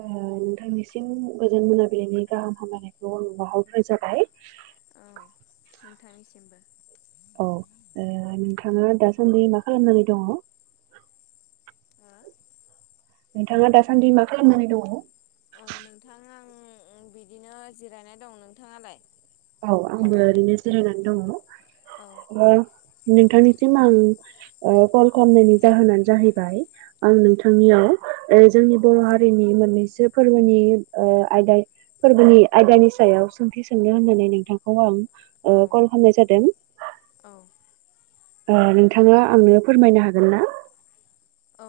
ओ नोंथांनिसिम गोजोन मोनाबिलिनि गाहाम हामलायनायखौ आं बाउहरग्रोनाय जाबाय। औ नोंथां। औ ओ नोंथाङा दासान्दि मा खालामनानै दङ? अ नोंथाङा दासान्दि मा खालामनानै दङ? अ नोंथां आं बिदिनो जिरायनानै दं। नोंथाङालाय? औ आंबो ओरैनो जिरायनानै दङ, औ ओ नोंथांनिसिम आं ओ कल खालामनायनि जाहोनानो जाहैबाय आं नोंथांनियाव ओ जोंनि औ बर' हारिनि मोननैसो फोरबोनि ओ आयदा फोरबोनि आयदानि सायाव सोंथि सोंनो होननानै नोंथांखौ आं ओ कल खालामनाय जादों। औ ओ नोंथाङा आंनो फोरमायनो हागोन ना?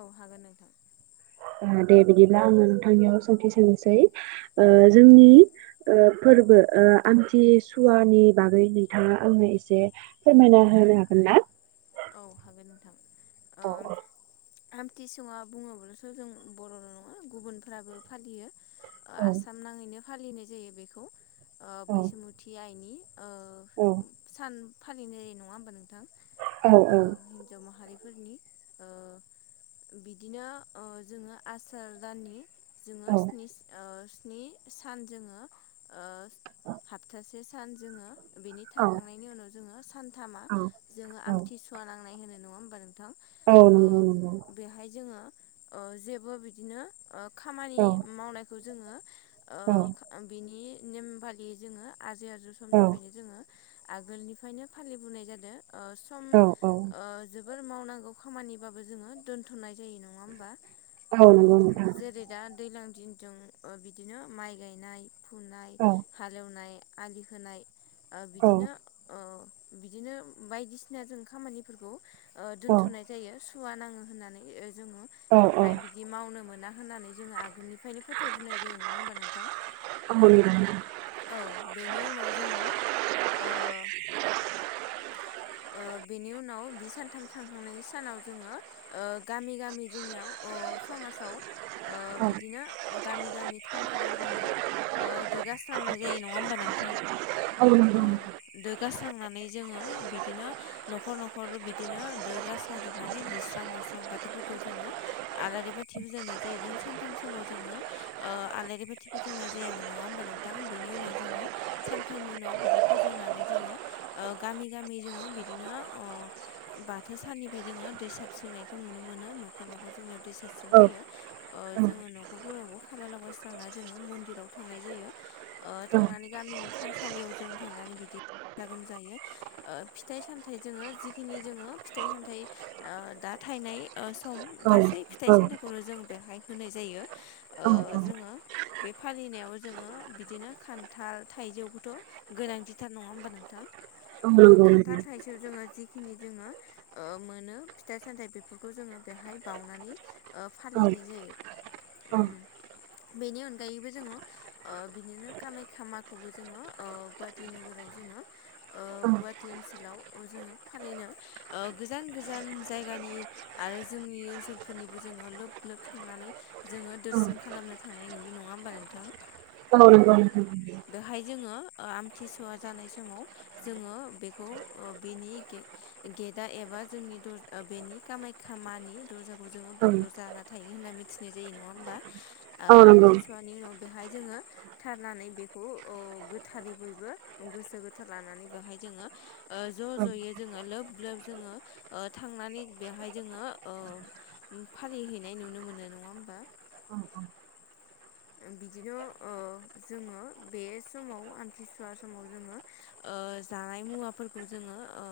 औ हागोन नोंथां। दे बिदिब्ला आङो नोंथांनियाव सोंथि सोंनोसै ओ जोंनि फोर्बो ओ आमथि सुवानि बागै नोंथाङा आंनो एसे फोरमायना होनो हागोन ना? औ हागोन नोंथां। ओ औ आमथिसुवा बुङोब्लाथ' जों बर'ल' नङा गुबुनफ्राबो फालियो, ओ औ आसाम नाङैनो फालिनाय जायो बेखौ ओ औ बैसुमुथि आइनि ओ औ सान फालिनाय नङा होमबा नोंथां? औ औ। फोरनि ओ बिदिनो ओ जोङो आसार दाननि औ जोङो स्निस ओ स्नि सान जोङो ओ हाप्थासे सान जोङो बिनि औ थांखांनायनि उनाव जोङो सानथामा जोङो आमथिसुवा नांनाय होनो नङा होमबा नोंथां? औ ओ नंगौ नंगौ बेहाय जोङो ओ जेबो बिदिनो ओ खामानि औ मावनायखौ जोङो औ ओ बिनि नेम बादियै जोङो आजै आजौ समनिफ्रायनो औ जोङो आगोलनिफ्रायनो फालिबोनाय जादों। ओ सम औ ओ जोबोर मावनांगौ खामानिबाबो जोङो दोनथ'नाय जायो नङा होमबा? औ अ नंगौ नोंथां जेरै दा दैलां दिनजों बिदिनो माइ गायनाय फुनाय औ हालेवनाय आलि होनाय ओ औ बिदिनो ओ बिदिनो बायदिसिना जों खामानिफोरखौ ओ औ दोनथ'नाय जायो। सुवा नाङो होननानै जोङो औ बेखाय बिदि मावनो मोना होननानै जोङो आगोलनि फ्रायनो फोथायबोनाय जायो नङा होमबा नोंथां। नंगौ नोंथां औ नंगौ औ औ बेनि उनाव जोङो ओ [inaudible] ओ बेनि उनाव बि सानथाम थांखांनायनि सानाव जोङो ओ गामि गामि जोंनियाव ओ समाजाव ओ बिदिनो गामि गामि थान फोराव जोङो ओ दोगास्रांनाय जायो नङा होमबा नोंथां। अ दोगास्रांनानै जोङो बि दिनो न'खर न'खर बिदिनो दोगास्रांजोबनानै लिस्रां मास्रां बाथौफोरखौ जोङो आलारि बाथि फोजोंनाय जायो जों सानथाम समाव जोङो ओ आलारि बाथि फोजोंनाय जायामोन नङा होमबा। नोंथां बिनि उनाव जोङो सानथामनि उनाव बिदि फोजोंनानै जो ओ गामि गामि जोंङो ओ बिदिनो ओ बाथौ साननिफ्राय जोङो दै साबस्रिनायखौ नुनो मोनो न'खर न'खर जोंनियाव दै सारस्रिं फैयो ओ जोङो न'खरफोरावबो खाला लगायस्रांना जोङो मन्दिराव थांनाय जायो। ओ थांनानै गामिनि थानसालियाव जों थांनानै बिदि गाजा गोमजायै ओ फिथाइ सामथाइ जोङो जिखिनि जोङो फिथाइ सामथाइ ओ दा थाइनाय ओ सम गासै फिथाइ सामथाइखौनो जों बेहाय होनाय जायो ओ जोङो बे फालिनायाव जोङो बिदिनो खान्थाल था इजौखौथ' गोनांथिथार नङा होमबा नोंथां। ओ [unintelligible] खान्थाल थाइजौ जोङो जिखिनि जोङो ओ मोनो फिथाइ सामथाय बेफोरखौ जोङो बेहाय बाउनानै ओ फालिनाय जायो। [unintelligible] अ। उम बेनि अनगायैबो जोङो ओ बिदिनो खामायखा माखौबो जोङो ओ गुवाहाटि नोगोराव जोङो ओ औ गुवाहा ति ओनसोलाव जोङो फालिनो ओ गोजान गोजान जायगानि आरो जोंनि ओनसोलफोरनिबो जोङो लोब लोब थांनानै जोङो दोरसोन खालामनो थांनाय नुयो नङा होमबा नोंथां। ओ बेहाय [unintelligible] जोङो आमथिसुवा जानाय समाव जोङो बे खौ ओ बेनि गेट गेटआ एबा जोंनि दर बेनि खामाख्या मानि दर्जाखौ खौ जोङो बन्द जाना थायो होनना मिथिनाय जायो नङा होमबा औ ओ नंगौ आमथिसुवानि उनाव बेहाय जोङो थारनानै बेखौ ओ गोथारै बयबो गोसो गोथार लानानै बेहाय जोङो ओ ज' ज'यै जोङो लोब लोब जोङो ओ थांनानै बेवहाय जोङो ओ फालिहैनाय नुनो मोनो नङा होमबा। औ औ। बिदिनो ओ जोङो बे समाव आमथिसुवा समाव जोङो ओ जानाय मुवाफोरखौ जोङो ओ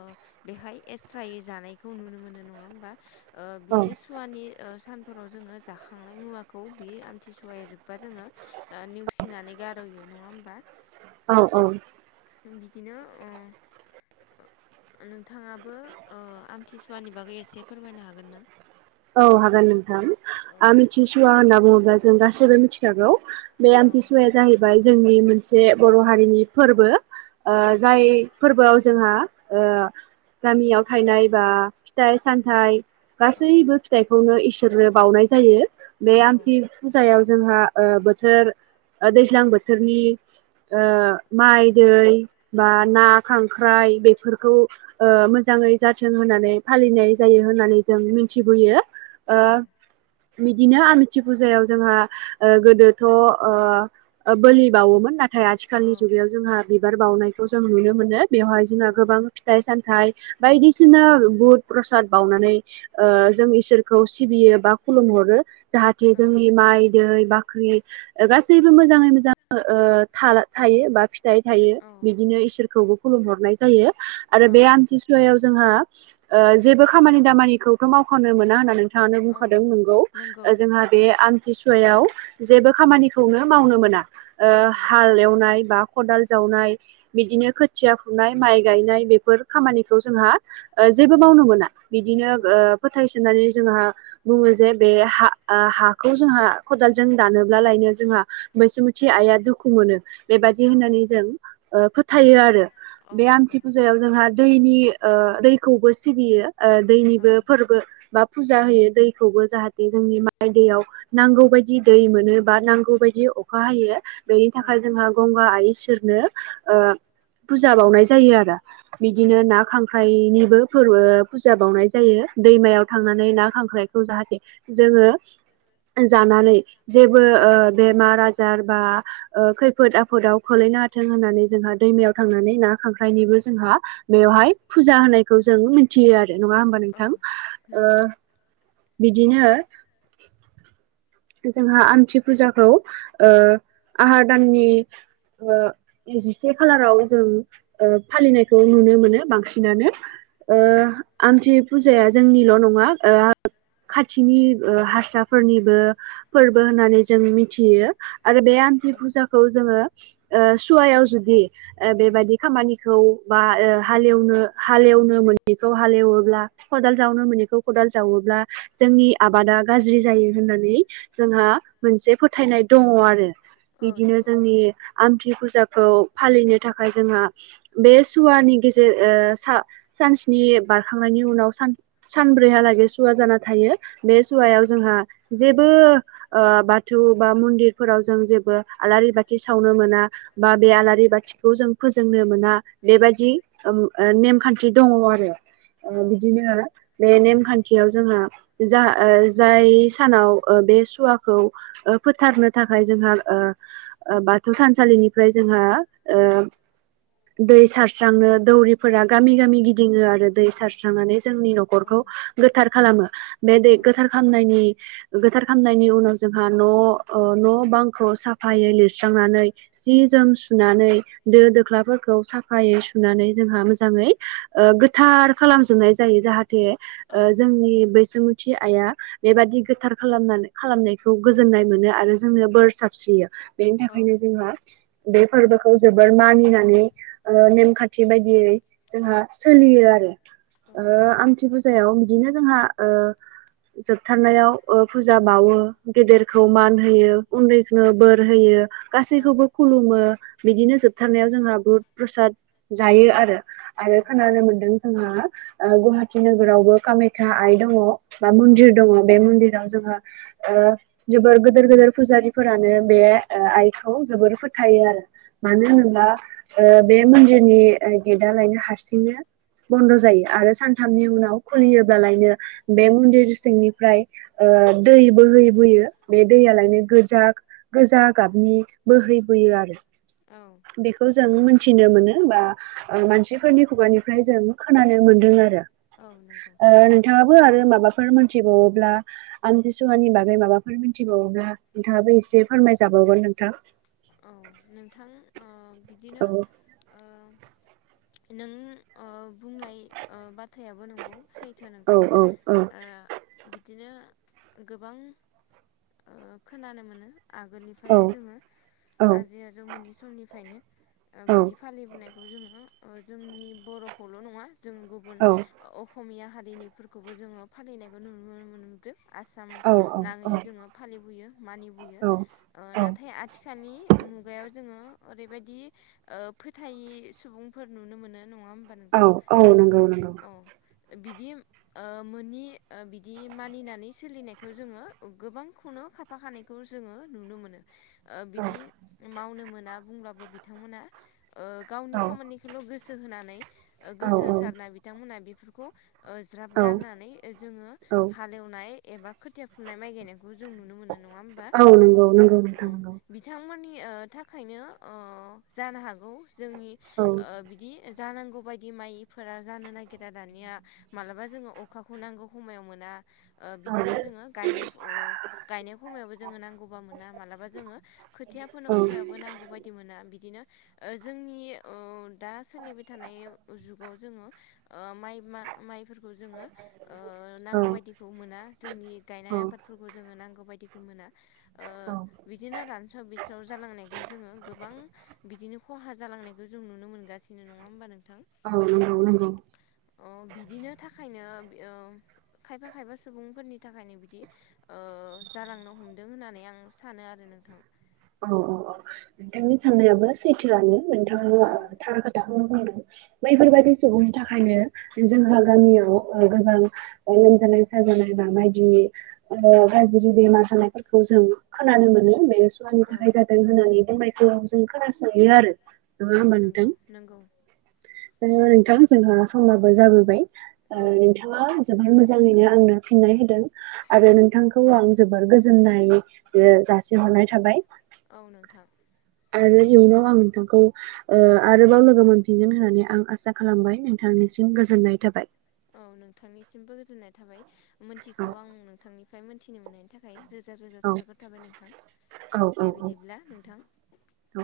बेहाय एक्सट्रायै जानायखौ नुनो मोनो नङा होमबा। ओ औ बिनि सुवानि ओ सानफोराव जोङो जाखांनाय मुवाखौ बे आमथिसुवाया जोब बा जोङो ओ नेवसिनानै गार'यो नङा होमबा। औ औ। बिदिनो अ नोंथाङाबो ओ आमथिसुवानि बागै एसे फोरमायनो हागोन ना। औ हागोन नोंथां औ आमथिसुवा होनना बुङोब्ला जों गासैबो मिथिखागौ। बे औ आमथिसुवाया जाहैबाय जोंनि मोनसे बर' हारिनि फोरबो। ओ औ जाय फोरबोआव जोंहा ओ गामियाव थाइनाय बा फिथाइ सामथाइ औ गासैबो बिखौनो इसोरनो बावनाय जायो बे औ आमथि फुजायाव जोंहा ओ बोथोर दैज्लां बोथोरनि माइ दै बा ना खांख्राइ बे फोरखौ मोजाङै जाथों होननानै फालिनाय जायो होननानै जों मिथिबोयो ओ औ बिदिनो आमथि फुजायाव जोंहा गोदोथ' बोलि बावोमोन नाथाय नाथाय आथिखालनि जुगायाव जोंहा बिबार बावनायखौ जों नुनो मोनो बेवहाय जोंहा गोबां फिथाइ सानथ बायदिसिना बुद प्रसाद बवनानै जों इसोरनो इसोरखौ सिबियो बा खुलुमहरो जाहाथे औ जोंनि माइ दै बा गासैबो मोजाङै मोजां ओ जायो बा फिथाइ थायो औ औ बिदिनो इसोरखौबो खुलुमहरनाय जायो औ आरो बे आमथिसुवायाव जोंहा जेबो खामानि दामानिखौथ' मावखनो मोना होनना नोंथाङानो औ बुंखादों नोंगौ नंगौ जोंहा बे जेबो खामानिखौनो मावनो मोना औ हाल एवनाय बा खदाल जावनाय बिदिनो खोथिया फुनाय माइ गायनाय बेफोर खामानिखौ जोंहा जेबो मावनो मोना बिदिनो औ फोथायसोनानै जोंहा बुङो जे बे हा हाखौ जोंहा खदालजों दानोब्ला लायनो जोंहा बैसुमथि आइआ दुखु मोनो बेबायदि औ होननानै जों फोथायो आरो औ बे आमथि फुजायाव जोंहा दैनि दैखौबो सिबियो नंगौ दैनिबो औ फोरबो बा फुजा होयो दैखौबो जाहाथे जोंनि माइ दैयाव नांगौ बायदि दै मोनो बा नांगौ बायदि अखा हायो बेनि थाखाय जोंहा गंगा आ इसोरनो फुजा बावनाय जायो आरो बिदिनो ना खांख्राइनिबो फोरबो फुजा बावनाय जायो दैमायाव थांनानै ना खांख्रायखौ जाहाथे जोङो जानानै जेबो बेमार आजार बा खैफोद आफोदाव खोलै जखयाथों होननानै जोंहा दैमायाव थांनानै ना खांख्रायनिबो जोंहा बेवहाय फुजा होनायखौ जों मिथियो आरो नङा होमबा नोंथां ओ नोंगौ बिदिनो आरो जोंहा आमथि फुजाखौ आहार दाननि जिसे खालाराव जों फालिनायखौ नुनो मोनो बांसिनानो औ आमथि फुजाया जोंनि ल' नङा खाथिनि हारसाफोरनिबो फोरबो औ होननानै जों मि आरो बे आमथि औ फुजाखौ जोङो सुवायाव जुदि बेबायदि खालाम हालोब ज खदाल जावोबा आबादा गाज्रि जायो होनना जोंहा मोनसे फोथायनाय दङ आरो औ बिदिनो नंगौ जोंनि आमथि फुजाखौ फालिनो थाखाय जोंहा बे सुवानि गेजेर सा सानस्नि बारखांनायनि उनाव सान सानब्रैहालागै सुवा जाना थायो बे ओं सुवायाव जोंहा जेबो ओ बा थौ बा मन्दिरफोराव जों जेबो आलारि बाथि सावनो मोना बा बे ओं आलारि बाथिखौ जों फोजोंनो मोना बेबायादि ओम ओ नेमखान्थि दङ आरो औ ओ बिदिनो बे नेमखान्थियाव जोंहा जा ओ जाय सानाव ओ बे सुवाखौ फोथारनो थाखाय जोंहा ओ ओ बाथौ थानसालिनिफ्राय जोंहा औ ओ दै सारस्रांनो दौरिफोरा गामि गामि गिदिङो आरो दै सारस्रांनानै जोंनि न'खर खौ औ गोथार खालामो बे दै गोथार खामनायनि गोथार खामनायनि उनाव जोंहा न' ओ न' बांखौ साफायै लिरस्रांनानै जि जोम सुनानै दो दोख्लाफोरखौ साफायै सुनानै जोंहा मोजाङै ओ गोथार खालामजोबनाय जायो जाहाथे ओ जोंनि बैसोमु थि आइआ बेबादि गोथार खालामनानै खालामनायखौ गोजोननाय मोनो आरो जोंनो बोर साबस्रियो बेनि थाखायनो जोंहा बे फोरबोखौ जोबोर मानिनानै ओ नेमखान्थि बायदियै जोंहा सोलियो आ रो ओ आम थि फुजायाव बिदिनो जोंहा ओ जोबथारनायाव ओ फुजा बावो गेदेरखौ मान होयो उन्दैखोनो बोर होयो गासैखौबो खुलुमो बिदिनो जोबथारनायाव जोंहा बुद प्रसाद जायो आरो औ आरो खोनानो मोन्दों जोंहा ओ गुवाहाटि नोगोरावबो कामाख्या आइ दङ बा औ मन्दिर दङ बे मन्दि राव जोंहा ओ जोबोर गोदोर गोदोर फुजारिफोरानो बे ओ आइखौ जोबोर फो थायो आरो मानो औ होनोब्ला नंगौ ओ बे मन्दिरनि ओ गेदा लायनो हारसिंनो बन्द जायो आरो सान थामनि उनाव औ खुलियोबालायनो बे मन्दिर सिंनिफ्राय ओ दै बोहै बोयो बे औ दैयालायनो गोजा गोजा गाबनि बोहैबोयो आरो बेखौ जों मोन्थिनो मोनो बा ओ मानसिफोरनि खुगानिफ्राय जों खोनानो मोनदों आरो औ नंगौ ओ नोंथाङाबो आरो मा बाफोर मोनथिबावोब्ला आमथिसुवानि बागै माबाफोर मिन्थिबावोब्ला नोंथाङाबो एसे फोरमाय जाबावगोन नोंथां औ नोंथां ओ बिदिनो औ ओ नों ओ बुंनाय ओ बाथ्रायाबो नोंगौ सैथो औ नोंथां औ औ ओ बि दिनो गोबां ओ खोनानो मोनो औ आगोलनिफ्रायनो जोङो औ आजै आजौ मोननै समनिफ्रायनो ओ औ बिदि फालिबोनायखौ जोङो ओ जोंनि बर'खौल' नङा जों गुबुन अखमिया हारिनिफोरखौबो जोङो फालिनायखौ [unintelligible] आसाम औ नाङै जोङो फालिबोयो मानिबोयो ओ औ नाथाय आथिखालनि मुगायाव जोङो ओरैबाददि ओ फोथायि सुबुंफोर नुनो मोनो नङा होमबा औ नोंथां औ नोंगौ नोंगौ औ बिदि ओ मोनि ओ बिदि मानिनानै सोलिनायखौ जोङो गोबांखौनो खाफा खानैखौ जोङो नुनो मोनो ओ औ बिदि मावनो मोना बुंब्लाबो बिथांमोना ओ गावनि औ खामानिखोल' गोसो होनानै ओ गोसो औ होसारना औ बिथांमोना बिफोरखौ ओ ज्राब औ गारनानै जोङो औ हालेवनाय एबा खोथिया फुननाय माइ गायनाय खोबो जों नुनो मोनो नङा होमबा नंगौ नंगौ ओ नोंथां नंगौ बिथां मोननि थाखायनो ओ जानो हागौ जोंनि औ ओ बिदि जानांगौ बायदि माइफोरा जानो नागिरा दानिया मालाबा जोङो अखाखौ नांगौ खमायाव मोना ओ औ बिदिनो जोङो गायनाय ओ गायनाय खमावबो जोङो नांगौबा मोना मालाबा जोङो खोथिया फोनो खमायावबो नांगौ बायदि मोना बिदिनो ओ जोंनि ओ दा सोलिबाय थानाय जुगाव जोङो माइ माइफोरखौ जोङो ओ औ नांगौबादि मोना जोंनि गायनाय औ आबाद खौबो नांगौ ओ औ बिदिनो बेसाव जालांनायखौ जोङो गोबां बिदिनो खहा जालांनायखौ जों नुनो मोनगासिनो नङा होमबा नोंथां औ नंगौ नंगौ बिदिनो थाखायनो ओ [unintelligible] खायफा खायफा सुबुंफोरनि थाखायनो बिदि जालांनो हमदों होननानै आं सानो आरो नोंथां औ औ औ नोंथांनि साननायाबो सैथोआनो नोंथाङा औ थारा खोथाखौनो बुंदों औ बैफोरबायाददि सुबुंनि थाखायनो जोंहा गामियाव गोबां लोमजानाय साजानाय बााबायदि गाज्रि बेमार जानायफोरखौ जों खोनानो मोनो बे जनि औ गाहाय जादों होननानै दों माइगआव जों खोनासंयो आरो नङा औ होमबा नंगौ नोंथां नंगौ ओ नोंथां जोंहा समाबो जाबोबाय औ नोंथाङा जोबोर मोजाङैनो आंनो फिननाय होदों आरो नोंथांखौ आं जोबोर गोजोननाय जासिहरनाय थाबाय औ नोंथां आरो इयुनाव आं नोंथांखौ आरोबाव लोगो मोनफिनगोन होननानै आं आसा खालामबाय नोंथांनि गोजोननाय थाबाय औ नोंथांनिसिमबो गोजोननाय थाबाय मोनथिखौ औ आं नोंथांनिफ्राय मोनथिनो मोननायनि थाखाय रोजा रोजा औ साबगायखर थाबाय नोंथां औ औ दे बिदिब्ला नोंथां औ